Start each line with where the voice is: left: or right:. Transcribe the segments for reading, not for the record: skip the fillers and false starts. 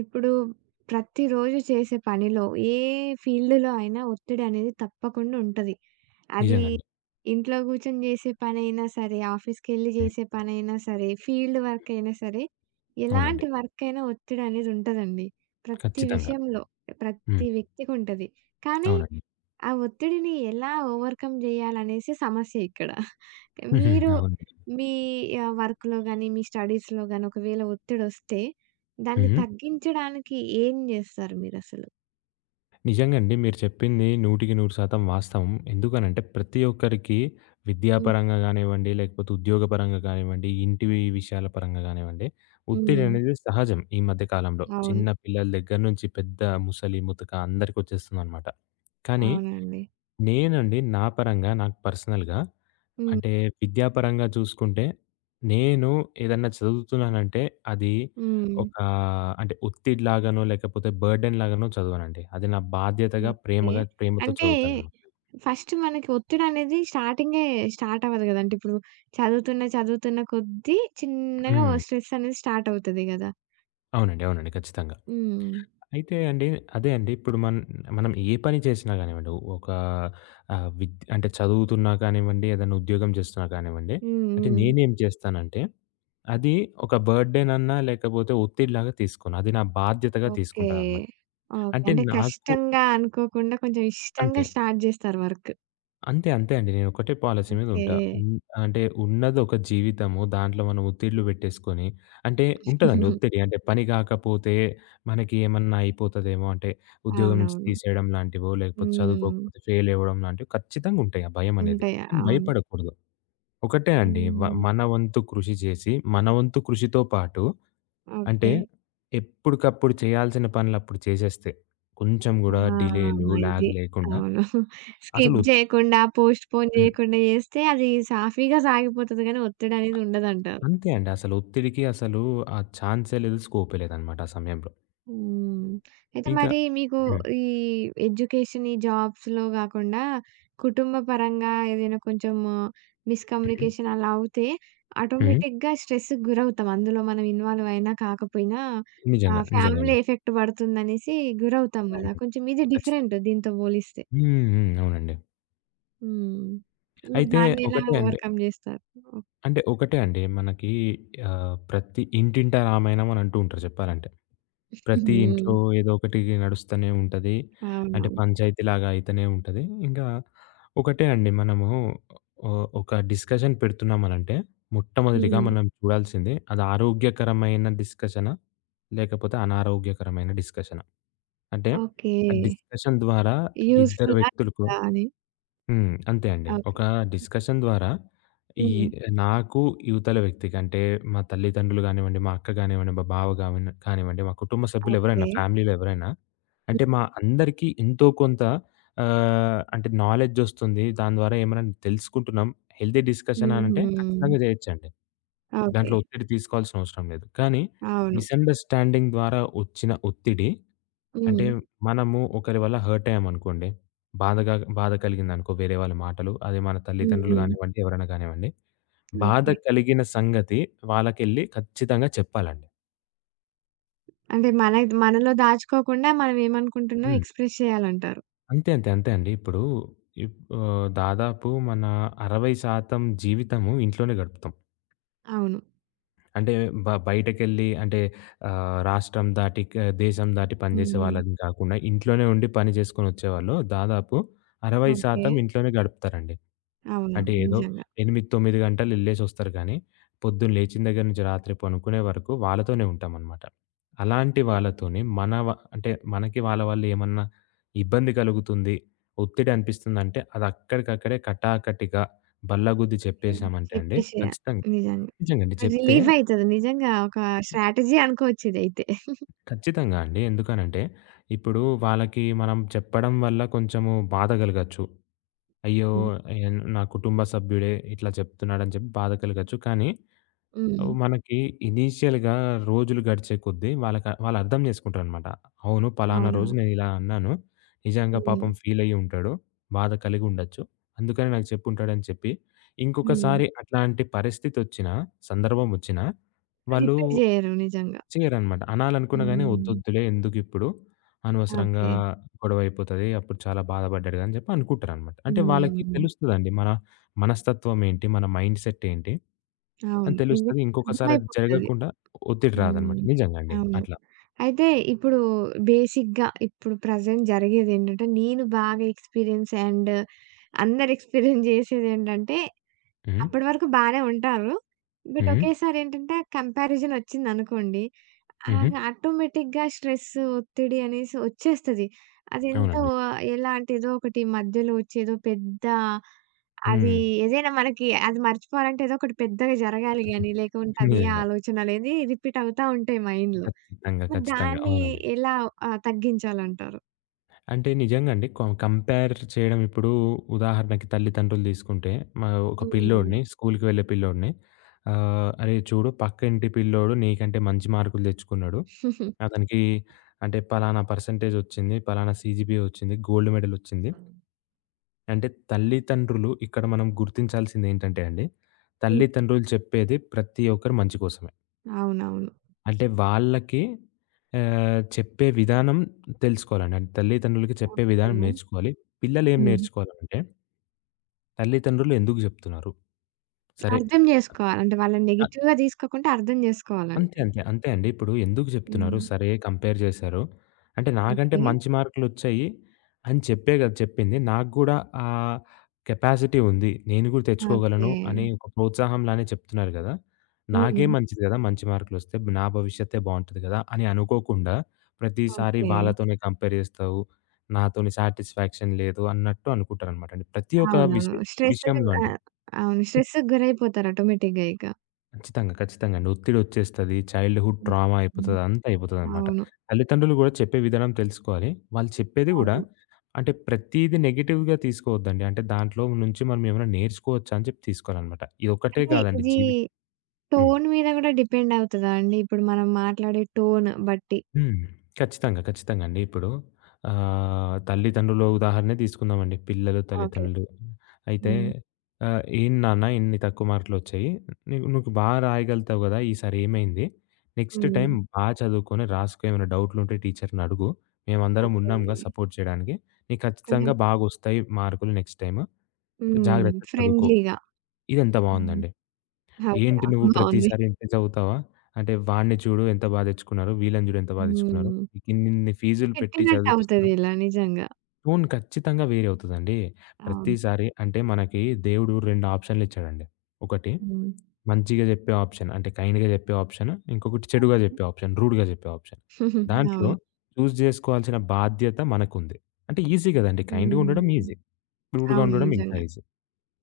right: ఇప్పుడు ప్రతిరోజు చేసే పనిలో ఏ ఫీల్డ్‌లో అయినా ఒత్తిడనేది తప్పకుండా ఉంటది. అది
left: నిజంగండి.
right: ఇంట్లో కూర్చొని చేసే పనైనా సరే, ఆఫీస్‌కెళ్ళి
left: హ్మ్.
right: చేసే పనైనా సరే, ఫీల్డ్ వర్క్ అయినా సరే,
left: అవునండి.
right: ఎలాంటి వర్క్ అయినా ఒత్తిడనేది ఉంటదండి. ప్రతి
left: ఖచ్చితంగా.
right: విషయంలో, ప్రతి
left: హ్మ్.
right: వ్యక్తికుంటది. కానీ
left: అవునండి.
right: ఆ ఒత్తిడిని ఎలా ఓవర్‌కమ్ జేయాలనేసి సమస్య ఇక్కడ.
left: హుహు.
right: మీరు
left: అవునండి.
right: మీ వర్క్‌లో గాని, మీ స్టడీస్‌లో గాని ఒకవేళ ఒత్తిడొస్తే దాన్ని
left: హ్మ్.
right: తగ్గించడానికి ఏం జేస్తారు మీరసలు?
left: నిజంగండి, మీరు చెప్పింది 100% వాస్తవం. ఎందుకనంటే ప్రతి ఒక్కరికి
right: హ్మ్.
left: విద్యాపరంగా గానివ్వండి, లేకపోతే ఉద్యోగపరంగా కానివ్వండి, ఇంటి విషయాల పరంగా గానివ్వండి, ఒత్తిడి
right: హ్మ్.
left: అనేది సహజం ఈ మధ్య కాలంలో.
right: అవును.
left: చిన్న పిల్లల దగ్గర నుంచి పెద్ద, ముసలి, ముతక అందరికొచ్చేస్తుందనమాట. కానీ
right: అవునండి.
left: నేనండి నా పరంగా నాకు పర్సనల్‌గా
right: హ్మ్.
left: అంటే విద్యాపరంగా చూసుకుంటే, నేను ఏదన్నా చదువుతున్నానంటే అది
right: హ్మ్.
left: ఒక అంటే ఒత్తిడిలాగానో, లేకపోతే బర్డెన్‌లాగానో చదవనండి. అది నా బాధ్యతగా,
right: ఓకే.
left: ప్రేమగా ప్రేమతో
right: అంటే
left: చదువుతాననమాట.
right: ఫస్ట్ మనకి ఒత్తిడనేది స్టార్టింగే స్టార్ట్ అవ్వదు గదండీ! ఇప్పుడు చదువుతున్న కొద్దీ చిన్నగా ఓ
left: హ్మ్.
right: స్ట్రెస్ అనేది స్టార్ట్ అవుతది గదా!
left: అవునండి. అవునండి. ఖచ్చితంగా.
right: హ్మ్.
left: అయితే అండి, అదే అండి. ఇప్పుడు మనం ఏ పని చేసినా గానివ్వండి, ఒక విద్ అంటే చదువుతున్నా కానివ్వండి, ఏదైనా ఉద్యోగం చేస్తున్నా కానివ్వండి,
right: హ్మ్.
left: అంటే
right: హ్మ్.
left: నేనేం చేస్తానంటే, అది ఒక బర్డెనన్నా లేకపోతే ఒత్తిడిలాగా తీసుకోను. అది నా బాధ్యతగా
right: ఓకే.
left: తీసుకుంటాననమాట.
right: ఓకే.
left: అంటే
right: అంటే
left: నాకు
right: కష్టంగా అనుకోకుండా కొంచెం
left: అంతే.
right: ఇష్టంగా స్టార్ట్ జేస్తారు వర్క్.
left: అంతే. అంతే అండి. నేనొకటే పాలిసీ మీద
right: ఓకే.
left: ఉంటా. అంటే ఉన్నదొక జీవితము. దాంట్లో మనం ఒత్తిడులు పెట్టేసుకొని అంటే ఉంటదండి ఒత్తిడి. అంటే పని గాకపోతే మనకి ఏమన్నా అయిపోతదేమో అంటే ఉద్యోగం నుంచి
right: అవునవును.
left: తీసేయడం లాంటివో, లేకపోతే
right: హ్మ్.
left: చదువుకోకపోతే ఫెయిల్ అవ్వడం లాంటివి ఖచ్చితంగుంటాయి ఆ భయమనేది.
right: ఉంటాయి.
left: కానీ
right: అవును.
left: భయపడకూడదు. ఒకటే అండి,
right: హ్మ్.
left: మన వంతు కృషి చేసి, మన వంతు కృషితో పాటు అంటే
right: ఓకే.
left: ఎప్పటికప్పుడు చేయాల్సిన పనులప్పుడు చేసేస్తే కొంచెం గూడా
right: ఆ!
left: డిలేలు, లాగ్
right: ఇది.
left: లేకుండా
right: అవును. స్కిప్
left: అసలు
right: జేయకుండా, పోస్ట్‌పోన్ జేయకుండా జేస్తే అది సాఫీగా సాగిపోతది గానీ ఒత్తిడనేది ఉండదంటారు.
left: అంతే అండి. అసలు ఒత్తిడికి అసలు ఆ ఛాన్సే లేదు, స్కోపే లేదనమాట ఆ సమయంలో.
right: హ్మ్. అయితే
left: ఇంకా
right: మరి మీకు
left: హ్మ్.
right: ఈ ఎడ్యుకేషన్, ఈ జాబ్స్‌లో గాకుండా కుటుంబ పరంగా ఏదైనా కొంచెం
left: హ్మ్.
right: మిస్‌కమ్యూనికేషన్ అలా అవుతే
left: హ్మ్.
right: ఆటోమేటిక్‌గా స్ట్రెస్‌కి గురవుతాం. అందులో మనం ఇన్వాల్వ్ అయినా కాకపోయినా
left: నిజంగా. నిజంగా
right: ఫ్యామిలీ
left: అండి.
right: ఎఫెక్ట్ పడుతుందనేసి గురవుతాం గదా!
left: అవునండి.
right: కొంచెం ఇది
left: ఖచ్చితంగా.
right: డిఫరెంట్ దీంతో పోలిస్తే.
left: హ్మ్. హ్మ్. అవునండి.
right: హ్మ్. మరి
left: అయితే
right: దాన్నెలా
left: ఒకటే అండి.
right: ఓవర్‌కమ్ జేస్తారు? ఓకే.
left: అంటే ఒకటే అండి. మనకి ప్రతి ఇంటింట రామాయణం అని అంటూ ఉంటారు చెప్పాలంటే. ప్రతి ఇంట్లో
right: హుహు.
left: ఏదో ఒకటి నడుస్తూనే ఉంటది. అంటే
right: అవునవును.
left: పంచాయతీలాగా అయితేనే ఉంటది. ఇంకా ఒకటే అండి, మనము ఒ ఒక డిస్కషన్ పెడుతున్నామనంటే మొట్టమొదటిగా
right: హ్మ్.
left: మనం చూడాల్సింది, అది ఆరోగ్యకరమైన డిస్కషనా? లేకపోతే అనారోగ్యకరమైన డిస్కషనా? అంటే
right: ఓకే.
left: ఆ డిస్కషన్ ద్వారా ఇద్దరు
right: యూజ్‌ఫులా?
left: వ్యక్తులకు
right: లేదా అని.
left: హ్మ్. అంతే అండి.
right: ఓకే.
left: ఒక డిస్కషన్ ద్వారా ఈ
right: హ్మ్.
left: నాకు, ఇవతల వ్యక్తికి అంటే మా తల్లిదండ్రులు గానివ్వండి, మా అక్క గానివ్వండి, మా బావ కానివ్వండి, మా కుటుంబ సభ్యులు
right: ఓకే.
left: ఎవరైనా, ఫ్యామిలీలో ఎవరైనా
right: హ్మ్.
left: అంటే మా అందరికీ ఎంతో కొంత అంటే నాలెడ్జ్ ఒస్తుంది. దాని ద్వారా ఏమైనా తెలుసుకుంటున్నాం. హెల్తీ డిస్కషన్ అనంటే
right: హుహు.
left: ఖచ్చితంగా జేయొచ్చండి.
right: ఓకే.
left: దాంట్లో ఒత్తిడి తీసుకోవాల్సిన అవసరం లేదు. కానీ
right: అవును.
left: మిస్‌అండర్‌స్టాండింగ్ ద్వారా ఒచ్చిన ఒత్తిడి అంటే
right: హ్మ్.
left: మనము ఒకరి వల్ల హర్ట్ అయ్యామనుకోండి. బాధగా బాధ కలిగిందనుకో వేరే వాళ్ళ మాటలు. అది మన
right: హ్మ్.
left: తల్లిదండ్రులు
right: హ్మ్.
left: గానివ్వండి, ఎవరైనా గానివ్వండి. బాధ
right: ఓకే.
left: కలిగిన సంగతి వాళ్ళకెళ్లి ఖచ్చితంగా చెప్పాలండి.
right: అంటే మనలో దాచుకోకుండా మనం ఏమనుకుంటున్నామో
left: హ్మ్.
right: ఎక్స్‌ప్రెస్ చేయాలంటారు.
left: అంతే, అంతే, అంతే అండి. ఇప్పుడు దాదాపు మన 60% జీవితము ఇంట్లోనే గడుపుతాం.
right: అవును.
left: అంటే బయటకెళ్ళి అంటే రాష్ట్రం దాటి, దేశం దాటి
right: హ్మ్.
left: పనిచేసే
right: హ్మ్.
left: వాళ్ళని కాకుండా ఇంట్లోనే ఉండి పని జేసుకొనొచ్చేవాళ్ళు దాదాపు
right: ఓకే.
left: 60% ఇంట్లోనే గడుపుతారండి. అంటే
right: అవునవును.
left: ఏదో
right: నిజంగా.
left: 8, 9 గంటలెళ్ళేసొస్తారు గానీ, పొద్దున్న లేచిన దగ్గర నుంచి రాత్రి పనుకునే వరకు వాళ్ళతోనే ఉంటామనమాట. అలాంటి వాళ్ళతోని మన వ అంటే మనకి వాళ్ళ వల్ల ఏమన్నా ఇబ్బంది కలుగుతుంది, ఒత్తిడి అనిపిస్తుందంటే అదక్కడికక్కడే కటాకటిగా బల్లగుద్ది
right: హ్మ్.
left: చెప్పేసామంటే అండి,
right: చెప్పేసేయాలి.
left: ఖచ్చితంగా
right: నిజంగా.
left: నిజంగండి. చెప్తే
right: రిలీఫ్ అయితది. నిజంగా ఒక స్ట్రాటజీ అనుకోవచ్చు ఇదైతే.
left: ఖచ్చితంగా అండి. ఎందుకనంటే, ఇప్పుడు వాళ్ళకి మనం చెప్పడం వల్ల కొంచెము బాధ కలగచ్చు. అయ్యో!
right: హ్మ్.
left: నా కుటుంబ సభ్యుడే ఇట్లా చెప్తున్నాడని చెప్పి బాధ కలగచ్చు. కానీ
right: హ్మ్.
left: మనకి ఇనీషియల్‌గా రోజులు గడిచే కొద్దీ వాళ్ళు అర్థం చేసుకుంటారనమాట. అవును, పలానా
right: అవునవును.
left: రోజు నేను ఇలా అన్నాను. నిజంగా
right: హ్మ్.
left: పాపం ఫీల్ అయ్యి ఉంటాడు. బాధ కలిగి ఉండొచ్చు. అందుకని నాకు చెప్పుంటాడని చెప్పి,
right: హ్మ్.
left: ఇంకొకసారి అట్లాంటి పరిస్థితొచ్చినా, సందర్భం వచ్చినా వాళ్ళు
right: రిపీట్ చేయరు నిజంగా.
left: చేయరనమాట. అనాలనుకున్నా గాని,
right: హ్మ్.
left: "ఒద్దొద్దులే, ఎందుకిప్పుడు? అనవసరంగా
right: ఓకే.
left: గొడవ అయిపోతది. అప్పుడు చాలా బాధపడ్డాడు గదా!" అని జెప్పి అనుకుంటారనమాట. అంటే వాళ్ళకి
right: హ్మ్.
left: తెలుస్తదండి. మనస్తత్వం ఏంటి? మన మైండ్ సెట్ ఏంటి?
right: అవును.
left: అని
right: నిజంగా
left: తెలుస్తది. ఇంకొకసారి అది
right: అర్థమైపోతది.
left: జరగకుండా ఒత్తిడి రాదనమాట.
right: హ్మ్.
left: నిజంగా అండి.
right: అవును.
left: అట్లా.
right: అయితే ఇప్పుడు బేసిక్‌గా ఇప్పుడు ప్రెజెంట్ జరిగేదేంటంటే, నేను బాగా ఎక్స్‌పీరియన్స్ అండ్ అందరూ ఎక్స్‌పీరియన్స్ జేసేదేంటంటే,
left: హ్మ్.
right: అప్పటి వరకు బానే ఉంటారు. బట్
left: హ్మ్.
right: ఒకేసారేంటంటే, కంపారిజన్ ఒచ్చిందనుకోండి,
left: హుహు.
right: ఆటోమేటిక్‌గా స్ట్రెస్సు, ఒత్తిడి అనేసి ఒచ్చేస్తది. అదెంతో
left: అవునండి.
right: ఎలాంటి ఏదో ఒకటి మధ్యలో ఒచ్చేదో పెద్ద అది
left: హ్మ్.
right: ఏదైనా మనకి అది మర్చిపోవాలంటే ఏదో ఒకటి పెద్దగా జరగాలి గానీ, లేకుంటే అదే
left: నిజంగా.
right: ఆలోచనలేది రిపీట్ అవుతా ఉంటాయి మైండ్‌లో.
left: ఖచ్చితంగా.
right: మరి
left: ఖచ్చితంగా.
right: దాన్ని
left: అవునండి.
right: ఎలా తగ్గించాలంటారు?
left: అంటే నిజంగా అండి. కంపేర్ చేయడం ఇప్పుడు ఉదాహరణకి తల్లిదండ్రులు తీసుకుంటే, మా ఒక
right: హ్మ్.
left: స్కూలుకి వెళ్ళే పిల్లోడిని "అరేయ్! చూడు, పక్క ఇంటి పిల్లోడు నీకంటే మంచి మార్కులు తెచ్చుకున్నాడు. అతనికి అంటే పలానా పర్సెంటేజ్ వచ్చింది. పలానా సీజీపీఏ వచ్చింది. గోల్డ్ మెడల్ వచ్చింది." అంటే తల్లిదండ్రులు, ఇక్కడ మనం గుర్తించాల్సిందేంటంటే అండి,
right: హ్మ్.
left: తల్లిదండ్రులు చెప్పేది ప్రతి ఒక్కరి మంచి కోసమే.
right: అవునవును.
left: అంటే వాళ్ళకి చెప్పే విధానం తెలుసుకోవాలండి. అంటే తల్లిదండ్రులకి చెప్పే విధానం
right: ఓకే.
left: నేర్చుకోవాలి. పిల్లలేం
right: హ్మ్.
left: నేర్చుకోవాలంటే, తల్లిదండ్రులు ఎందుకు జెప్తున్నారు? సరే
right: అర్థం జేసుకోవాలి. అంటే వాళ్ళని నెగెటివ్‌గా తీసుకోకుండా అర్థం జేసుకోవాలంట.
left: అంతే. అంతే. అంతే అండి. ఇప్పుడు ఎందుకు జెప్తున్నారు?
right: హ్మ్.
left: సరే కంపేర్ జేశారు. అంటే నాకంటే
right: ఓకే.
left: మంచి మార్కులొచ్చాయి అని చెప్పే గదా! చెప్పింది. నాకు గూడా ఆ కెపాసిటీ ఉంది. నేను గూడా తెచ్చుకోగలను
right: ఓకే.
left: అని ఒక ప్రోత్సాహంలానే చెప్తున్నారు గదా! నాకే
right: హ్మ్.
left: మంచిది గదా! మంచి మార్కులొస్తే. నా భవిష్యత్తే బావుంటది గదా! అని అనుకోకుండా ప్రతిసారి
right: ఓకే.
left: వాళ్ళతోనే కంపేర్ జేస్తావు. నాతోని సాటిస్ఫాక్షన్ లేదు అన్నట్టు అనుకుంటారనమాట అండి. ప్రతి ఒక్క
right: అవునవును. స్ట్రెస్
left: విషయంలో అండి.
right: ఆహ్, అవును. స్ట్రెస్‌కి గురైపోతారు ఆటోమేటిక్‌గా ఇక.
left: ఖచ్చితంగా. ఖచ్చితంగాండి. ఒత్తిడొచ్చేస్తది. చైల్డ్‌హుడ్
right: హ్మ్.
left: ట్రామా
right: హ్మ్.
left: అయిపోతది. అంతా అయిపోతదనమాట.
right: అవును.
left: తల్లిదండ్రులు గూడా చెప్పే విధానం తెలుసుకోవాలి. వాళ్ళు చెప్పేది గూడా
right: అవును.
left: అంటే ప్రతీది నెగెటివ్‌గా తీసుకోవద్దండి. అంటే దాంట్లో నుంచి మనం ఏమైనా నేర్చుకోవచ్చా అని చెప్పి తీసుకోవాలనమాట. ఇదొక్కటే
right: అంటే
left: కాదండి
right: ఇది
left: జీవితం. హ్మ్.
right: టోన్ మీద గూడా డిపెండ్ అవుతదా అండి? ఇప్పుడు మనం మాట్లాడే టోన్ బట్టి.
left: హ్మ్. ఖచ్చితంగా. ఖచ్చితంగా అండి. ఇప్పుడు తల్లిదండ్రుల ఉదాహరణే తీసుకుందామండి. పిల్లలు,
right: ఓకే.
left: తల్లిదండ్రులు. అయితే
right: హ్మ్.
left: "ఏం నాన్న, ఇన్ని తక్కువ మార్కులొచ్చాయి. నీకు నువ్వు బా రాయగలుగుతావు గదా! ఈసారి ఏమైంది? నెక్స్ట్
right: హ్మ్.
left: టైమ్ బా చదువుకొని రాసుకో. ఏమైనా డౌట్లుంటే టీచర్‌ని అడుగు. మేమందరం
right: ఓకే.
left: ఉన్నాంగా సపోర్ట్ చేయడానికి. నీకు
right: కొంచెం
left: ఖచ్చితంగా బాగొస్తాయి మార్కులు నెక్స్ట్ టైమ్.
right: హ్మ్.
left: జాగ్రత్తగా చదువుకో."
right: ఫ్రెండ్లీగా.
left: ఇదెంత
right: హ్మ్.
left: బావుందండి.
right: ఓకే.
left: ఏంటి నువ్వు
right: అవును. బావుంది.
left: ప్రతిసారి ఇంతే చదువుతావా? అంటే వాడిని చూడు ఎంత బా తెచ్చుకున్నారు, వీళ్ళని చూడు ఎంత బా తెచ్చుకున్నారు.
right: హ్మ్.
left: ఇన్నిన్ని ఫీజులు పెట్టి చదివిపిస్తున్నాం.
right: పెట్టినట్టవుతది ఇలా నిజంగా.
left: టోన్ ఖచ్చితంగా వేరీ అవుతదండి.
right: అవును.
left: ప్రతిసారి అంటే మనకి దేవుడు 2 ఆప్షన్‌లు ఇచ్చాడండి. ఒకటి
right: హ్మ్.
left: మంచిగా చెప్పే ఆప్షన్ అంటే కైండ్‌గా చెప్పే ఆప్షన్. ఇంకొకటి చెడుగా చెప్పే ఆప్షన్, రూడ్‌గా చెప్పే ఆప్షన్. దాంట్లో
right: అవును.
left: చూజ్ జేసుకోవాల్సిన బాధ్యత మనకుంది. అంటే ఈజీ గదండీ. కైండ్‌గా ఉండడం
right: హ్మ్.
left: ఈజీ. రూడ్‌గా
right: అవును.
left: ఉండడం ఇంకా
right: నిజంగా.
left: ఈజీ.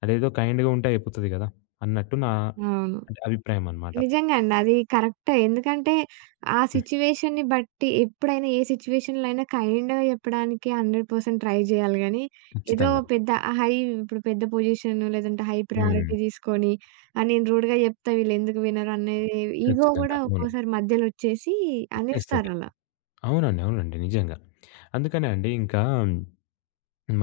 left: అదేదో కైండ్‌గా ఉంటే అయిపోతది గదా! అన్నట్టు నా
right: అవును.
left: అంటే అభిప్రాయం అన్నమాట.
right: నిజంగా అండి. అది కరెక్టే. ఎందుకంటే, ఆ
left: హ్మ్.
right: సిట్యుయేషన్‌ని బట్టి ఎప్పుడైనా ఏ సిట్యుయేషన్‌లో అయినా కైండ్‌గా చెప్పడానికి 100% ట్రై చేయాలి గానీ, ఏదో
left: ఖచ్చితంగా.
right: పెద్ద హై ఇప్పుడు పెద్ద పొజిషన్ లేదంటే హై
left: హ్మ్.
right: ప్రయారిటీ తీసుకొని, ఆ నేను రూడ్‌గా చెప్తా వీళ్ళెందుకు వినరు అనే ఈగో
left: ఖచ్చితంగా.
right: గూడా
left: అవును.
right: ఒక్కోసారి మధ్యలో వచ్చేసి
left: వచ్చేస్తది.
right: అనేస్తారలా.
left: అవునండి. అవునండి. నిజంగా. అందుకనే అండి ఇంకా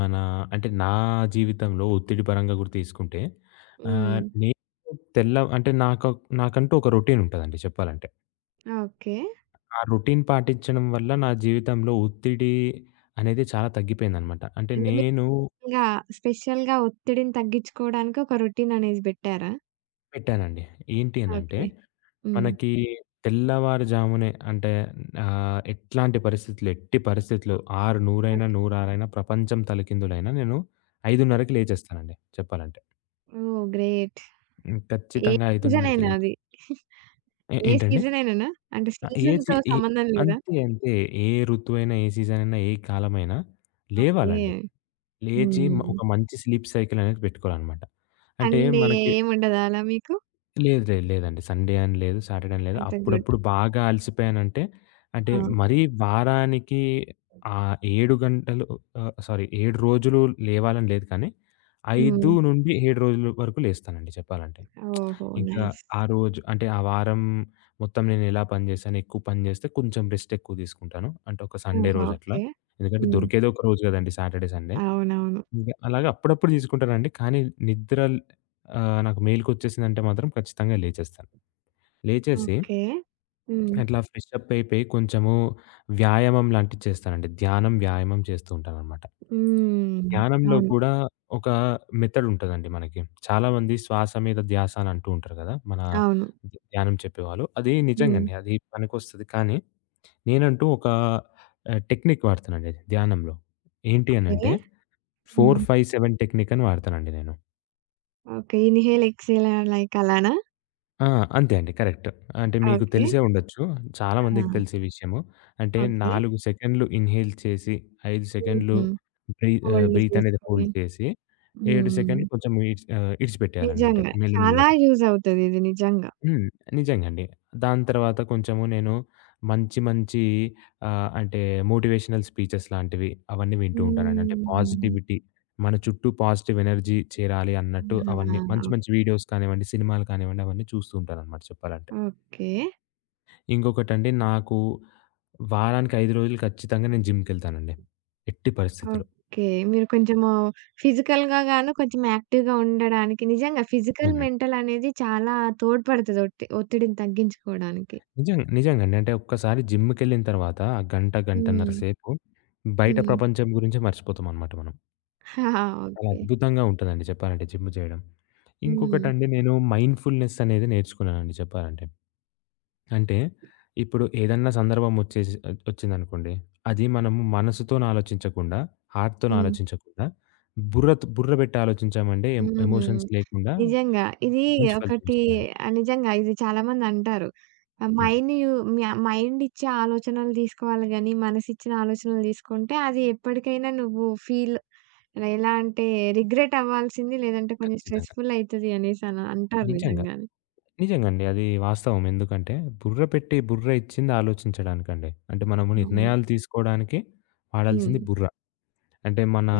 left: మన అంటే నా జీవితంలో ఒత్తిడి పరంగా కూడా తీసుకుంటే
right: హ్మ్.
left: నేను తెల్ల అంటే నాకు నాకంటూ ఒక రొటీన్ ఉంటదండి చెప్పాలంటే.
right: ఓకే.
left: ఆ రొటీన్ పాటించడం వల్ల నా జీవితంలో ఒత్తిడి అనేది చాలా తగ్గిపోయిందనమాట. అంటే
right: అంటే మీరు
left: నేను
right: ఇంగా స్పెషల్‌గా ఒత్తిడిని తగ్గించుకోవడానికి ఒక రొటీన్ అనేది పెట్టారా?
left: పెట్టానండి. ఏంటి అనంటే,
right: ఓకే. హ్మ్.
left: మనకి తెల్లవారుజామునే అంటే ఎట్టి పరిస్థితులు 6:00, 100
right: ఓకే.
left: 106 ప్రపంచం తలకిందులైనా నేను 5:30కి లేచేస్తానండి చెప్పాలంటే.
right: ఓహ్! గ్రేట్.
left: హ్మ్.
right: ఏ
left: ఖచ్చితంగా
right: సీజన్
left: 5:30కి
right: అయినా
left: లే
right: అది.
left: ఏ
right: ఏ
left: ఏంటండి?
right: సీజనైననా? అంటే
left: ఆహ్, ఏ సి
right: సీజన్‌తో
left: ఏ
right: సంబంధం లేదా?
left: అంతే అంతే. ఏ ఋతువైనా, ఏ సీజన్ అయినా, ఏ కాలమైనా
right: ఓకే.
left: లేవాలండి. లేచి
right: హ్మ్.
left: ఒక మంచి స్లీప్ సైకిల్ అనేది పెట్టుకోవాలనమాట. అంటే
right: సండే
left: మనకి
right: ఏముండదా అలా మీకు?
left: లేదు. లేదు. లేదండి. సండే అని లేదు. సాటర్డే అని లేదు.
right: అయితే గుడ్.
left: అప్పుడప్పుడు బాగా అలసిపోయానంటే
right: ఆ!
left: అంటే మరీ వారానికి ఆహ్, 7 గంటలు ఆహ్, సారీ 7 రోజులు లేవాలని లేదు కానీ
right: హ్మ్.
left: 5-7 రోజుల వరకు లేస్తానండి చెప్పాలంటే.
right: ఓహో!
left: ఇంకా
right: నైస్.
left: ఆ రోజు అంటే ఆ వారం మొత్తం నేను ఎలా పని చేశాను, ఎక్కువ పని చేస్తే కొంచెం రెస్ట్ ఎక్కువ తీసుకుంటాను. అంటే ఒక సండే
right: ఆహా!
left: రోజు అట్లా.
right: ఓకే.
left: ఎందుకంటే
right: హ్మ్.
left: దొరికేది ఒక రోజు కదండీ, సాటర్డే, సండే.
right: అవునవును.
left: ఇంక అలాగే అప్పుడప్పుడు తీసుకుంటానండి. కానీ నిద్ర నాకు మేలుకొచ్చేసిందంటే మాత్రం ఖచ్చితంగా లేచేస్తాను. లేచేసి
right: ఓకే. హ్మ్.
left: అట్లా ఫ్రెషప్ అయిపోయి కొంచెము వ్యాయామం లాంటిది చేస్తానండి. ధ్యానం, వ్యాయామం చేస్తూ ఉంటాననమాట.
right: హ్మ్.
left: ధ్యానంలో
right: అవును.
left: కూడా ఒక మెథడ్ ఉంటదండి మనకి. చాలామంది శ్వాస మీద ధ్యాస అని అంటూ ఉంటారు కదా! మన
right: అవును.
left: ధ్యానం చెప్పేవాళ్ళు. అది
right: హ్మ్.
left: నిజంగండి. అది పనికొస్తది. కానీ నేనంటూ ఒక టెక్నిక్ వాడతానండి ధ్యానంలో. ఏంటి
right: ఓకే.
left: అనంటే
right: హ్మ్.
left: 4, 5, 7 టెక్నిక్ అని వాడతానండి నేను.
right: ఓకే. ఇన్‌హేల్, ఎక్స్‌హేల్ లైక్ అలానా?
left: ఆ! అంతే అండి. కరెక్ట్. అంటే మీకు
right: ఓకే.
left: తెలిసే ఉండొచ్చు. చాలా
right: ఆ!
left: మందికి తెలిసే విషయము. అంటే
right: ఓకే.
left: 4 సెకండ్లు ఇన్‌హేల్ చేసి, 5 సెకండ్లు
right: హ్మ్. హోల్డ్
left: బ్రీత్ అనేది
right: చేసుకొని.
left: హోల్డ్ చేసి, 7
right: హ్మ్.
left: సెకండ్లు కొంచెం ఇడిచిపెట్టేయాలండి అంటే
right: నిజంగా. చాలా
left: మెల్లమెల్లగా.
right: యూజ్ అవుతది ఇది నిజంగా.
left: హ్మ్. నిజంగా అండి. దాని తర్వాత కొంచెము నేను మంచి మంచి అంటే మోటివేషనల్ స్పీచెస్ లాంటివి అవన్నీ వింటూ ఉంటానండి. అంటే
right: హ్మ్.
left: పాజిటివిటీ, మన చుట్టూ పాజిటివ్ ఎనర్జీ చేరాలి అన్నట్టు అవన్నీ
right: ఆహా!
left: మంచి మంచి వీడియోస్ కానివ్వండి, సినిమాలు కానివ్వండి అవన్నీ చూస్తూ ఉంటాననమాట చెప్పాలంటే.
right: ఓకే.
left: ఇంకొకటండి, నాకు వారానికి 5 రోజులు ఖచ్చితంగా నేను జిమ్‌కెళ్తానండి, ఎట్టి పరిస్థితిలో.
right: ఓకే. మీరు కొంచెము ఫిజికల్‌గా గాను కొంచెం యాక్టివ్‌గా ఉండడానికి నిజంగా ఫిజికల్,
left: హ్మ్.
right: మెంటల్ అనేది చాలా తోడ్పడతది ఒత్తిడిని తగ్గించుకోవడానికి.
left: నిజంగా నిజంగండి. అంటే ఒక్కసారి జిమ్‌కెళ్ళిన తర్వాత ఆ గంట, గంటన్నర
right: హ్మ్.
left: సేపు బయట
right: హ్మ్.
left: ప్రపంచం గురించే మర్చిపోతామనమాట మనం. చాలా
right: ఓకే.
left: అద్భుతంగా ఉంటదండి చెప్పాలంటే జిమ్ జేయడం.
right: హ్మ్.
left: ఇంకొకటండి, నేను మైండ్‌ఫుల్‌నెస్ అనేది నేర్చుకున్నానండి చెప్పాలంటే. అంటే ఇప్పుడు ఏదన్నా సందర్భం వచ్చేసి వచ్చిందనుకోండి. అది మనము మనసుతోని ఆలోచించకుండా, హార్ట్‌తోని
right: హ్మ్.
left: ఆలోచించకుండా బుర్ర పెట్టి ఆలోచించామంటే
right: హ్మ్.
left: ఎమోషన్స్ లేకుండా
right: నిజంగా. ఇది
left: మంచి
right: ఒకటి
left: ఫలితమొస్తదండి.
right: నిజంగా ఇది చాలామందంటారు. ఆహ్,
left: హ్మ్.
right: మైండ్ యు మ్య మైండ్ ఇచ్చే ఆలోచనలు తీసుకోవాలి గానీ, మనసిచ్చిన ఆలోచనలు తీసుకుంటే అది ఎప్పటికైనా నువ్వు ఫీల్ ఎలా అంటే రిగ్రెట్ అవ్వాల్సింది లేదంటే కొంచెం
left: ఖచ్చితంగా.
right: స్ట్రెస్‌ఫుల్ అయితది అనేసి అని అంటారు
left: నిజంగా.
right: నిజంగానే.
left: నిజంగండి. అది వాస్తవం. ఎందుకంటే, బుర్ర పెట్టి, బుర్ర ఇచ్చింది ఆలోచించడానికండి. అంటే మనము
right: అవును.
left: నిర్ణయాలు తీసుకోవడానికి
right: హ్మ్.
left: వాడాల్సింది బుర్ర. అంటే మన
right: ఓకే.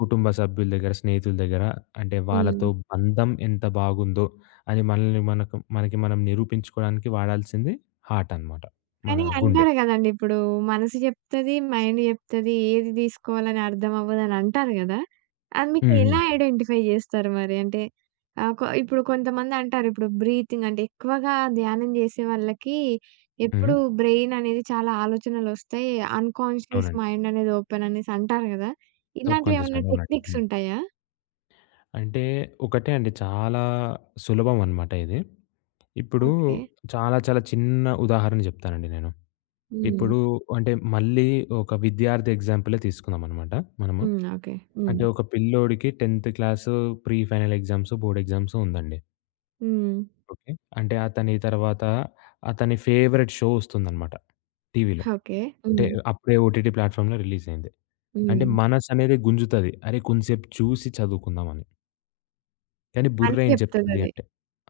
left: కుటుంబ సభ్యుల దగ్గర, స్నేహితుల దగ్గర అంటే
right: హ్మ్.
left: వాళ్ళతో బంధం ఎంత బాగుందో అని మనల్ని మనకు మనకి మనం నిరూపించుకోవడానికి వాడాల్సింది హార్ట్ అనమాట. మన
right: కానీ
left: గుండె.
right: అంటారు గదండీ! ఇప్పుడు మనసు జెప్తది, మైండ్ జెప్తది. ఏది దీసుకోవాలని అర్థం అవ్వదని అంటారు గదా! అది మీకు
left: హ్మ్.
right: ఎలా
left: హ్మ్.
right: ఐడెంటిఫై జేస్తారు మరి? అంటే ఆహ్, కొ ఇప్పుడు కొంతమంది అంటారు ఇప్పుడు బ్రీతింగ్ అంటే ఎక్కువగా ధ్యానం జేసే వాళ్ళకి
left: హ్మ్.
right: ఎప్పుడు బ్రెయిన్ అనేది చాలా ఆలోచనలొస్తాయి. అన్‌కాన్షియస్
left: అవునండి.
right: మైండ్ అనేది ఓపెన్ అనేసి అంటారు గదా!
left: సెల్ఫ్
right: ఇలాంటివి
left: కాన్షియస్
right: ఏమన్నా
left: మైండ్. అవునండి.
right: టెక్నిక్స్
left: హ్మ్.
right: ఉంటాయా?
left: అంటే ఒకటే అండి, చాలా సులభం అనమాట ఇది. ఇప్పుడు
right: ఓకే.
left: చాలా చాలా చిన్న ఉదాహరణ చెప్తానండి నేను.
right: హ్మ్.
left: ఇప్పుడు అంటే మళ్ళీ ఒక విద్యార్థి ఎగ్జాంపులే తీసుకుందాం అనమాట మనము.
right: హ్మ్. ఓకే. హ్మ్.
left: అంటే ఒక పిల్లోడికి 10థ్ class pre final exams, board exams ఉందండి.
right: హ్మ్.
left: ఓకే. అంటే అతని ఫేవరెట్ షో వస్తుందనమాట టీవీలో.
right: ఓకే.
left: అంటే
right: హ్మ్.
left: అప్పుడే ఓటీటీ ప్లాట్‌ఫామ్‌లో రిలీజ్ అయింది. అంటే
right: హ్మ్.
left: మనసనేది గుంజుతది. అరే! కొంసేపు చూసి చదువుకుందామని. కానీ బుర్ర
right: మనసు
left: ఏం చెప్తది
right: జెప్తదది.
left: అంటే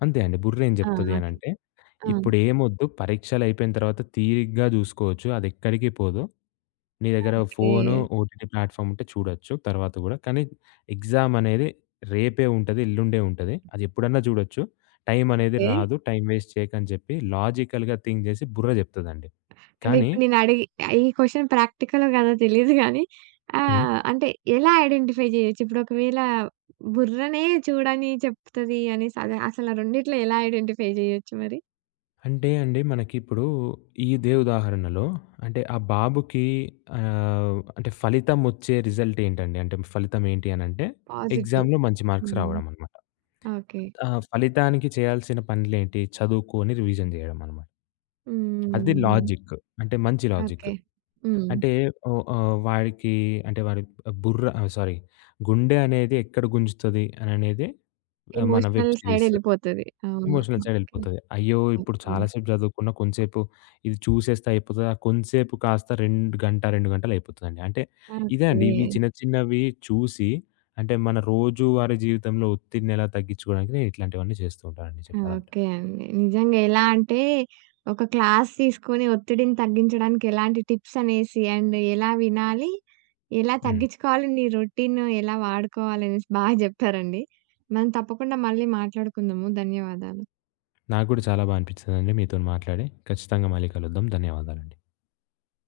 left: అంతే అండి. బుర్ర ఏం
right: ఆ!
left: చెప్తది
right: ఓకే.
left: అనంటే,
right: ఆ!
left: ఇప్పుడేమొద్దు, పరీక్షలయిపోయిన తర్వాత తీరిగ్గా జూసుకోవచ్చు. అదెక్కడికి పోదు. నీ దగ్గర
right: ఓకే.
left: ఫోను, ఓటీటీ ప్లాట్‌ఫామ్ ఉంటే చూడొచ్చు తర్వాత గూడా. కానీ ఎగ్జామ్ అనేది రేపే ఉంటది. ఎల్లుండే ఉంటది. అది ఎప్పుడన్నా జూడొచ్చు. టైం అనేది
right: ఓకే.
left: రాదు. టైం వేస్ట్ చేయకని జెప్పి లాజికల్‌గా థింక్ జేసి బుర్ర జెప్తదండి.
right: అంటే
left: కానీ
right: ఇప్పుడు నేనడిగి ఈ క్వెషన్ ప్రాక్టికలో కాదో తెలీదు గానీ
left: హ్మ్.
right: ఆహ్, అంటే ఎలా ఐడెంటిఫై జేయొచ్చు? ఇప్పుడు ఒకవేళ బుర్రనే చూడని చెప్తది అనేసి అదే అసలు ఆ రెండిట్లో ఎలా ఐడెంటిఫై జేయొచ్చు మరి?
left: అంటే అండి మనకిప్పుడు ఇదే ఉదాహరణలో అంటే ఆ బాబుకి అంటే ఫలితం వచ్చే రిజల్ట్ ఏంటండి? అంటే ఫలితం ఏంటి అనంటే,
right: పాజిటివ్.
left: ఎగ్జామ్‌లో మంచి మార్క్స్
right: హ్మ్.
left: రావడం అనమాట.
right: ఓకే.
left: ఆ ఫలితానికి చేయాల్సిన పనులేంటి? చదువుకొని రివిజన్ చేయడం అనమాట. అది
right: హ్మ్.
left: లాజిక్. అంటే మంచి లాజిక్.
right: ఓకే. హ్మ్.
left: అంటే ఓహ్! వాడికి అంటే వాడి బుర్ర ఆహ్, సారీ గుండె అనేది ఎక్కడ గుంజుతది అననేది మన
right: ఎమోషనల్
left: వెబ్
right: సైడ్
left: సిరీస్
right: ఎళ్ళిపోతది. అవును.
left: Emotional side
right: okay.
left: ఎళ్ళిపోతది. అయ్యో! ఇప్పుడు
right: ఓకే.
left: చాలా సేపు చదువుకున్న కొంసేపు ఇది చూసేస్తే అయిపోతది. ఆ కొంసేపు కాస్త 2 గంటలు అయిపోతదండి. అంటే ఇదే అండి,
right: ఓకే.
left: ఇవి చిన్న చిన్నవి చూసి అంటే మన రోజువారీ జీవితంలో ఒత్తిడిని ఎలా తగ్గించుకోవడానికి నేను ఇట్లాంటివన్నీ చేస్తూ ఉంటానండి చెప్పాలంటే.
right: ఓకే అండి. నిజంగా ఎలా అంటే, ఒక క్లాస్ తీసుకొని ఒత్తిడిని తగ్గించడానికి ఎలాంటి టిప్స్ అనేసి, అండ్ ఎలా వినాలి, ఎలా
left: హ్మ్.
right: తగ్గించుకోవాలి, నీ రొటీన్ ఎలా వాడుకోవాలనేసి బాగా జెప్పారండి. మనం తప్పకుండా మళ్ళీ మాట్లాడుకుందాము. ధన్యవాదాలు.
left: నాకు కూడా చాలా బా అనిపించిందండి మీతోని మాట్లాడి. ఖచ్చితంగా మళ్ళీ కలుద్దాం. ధన్యవాదాలండి.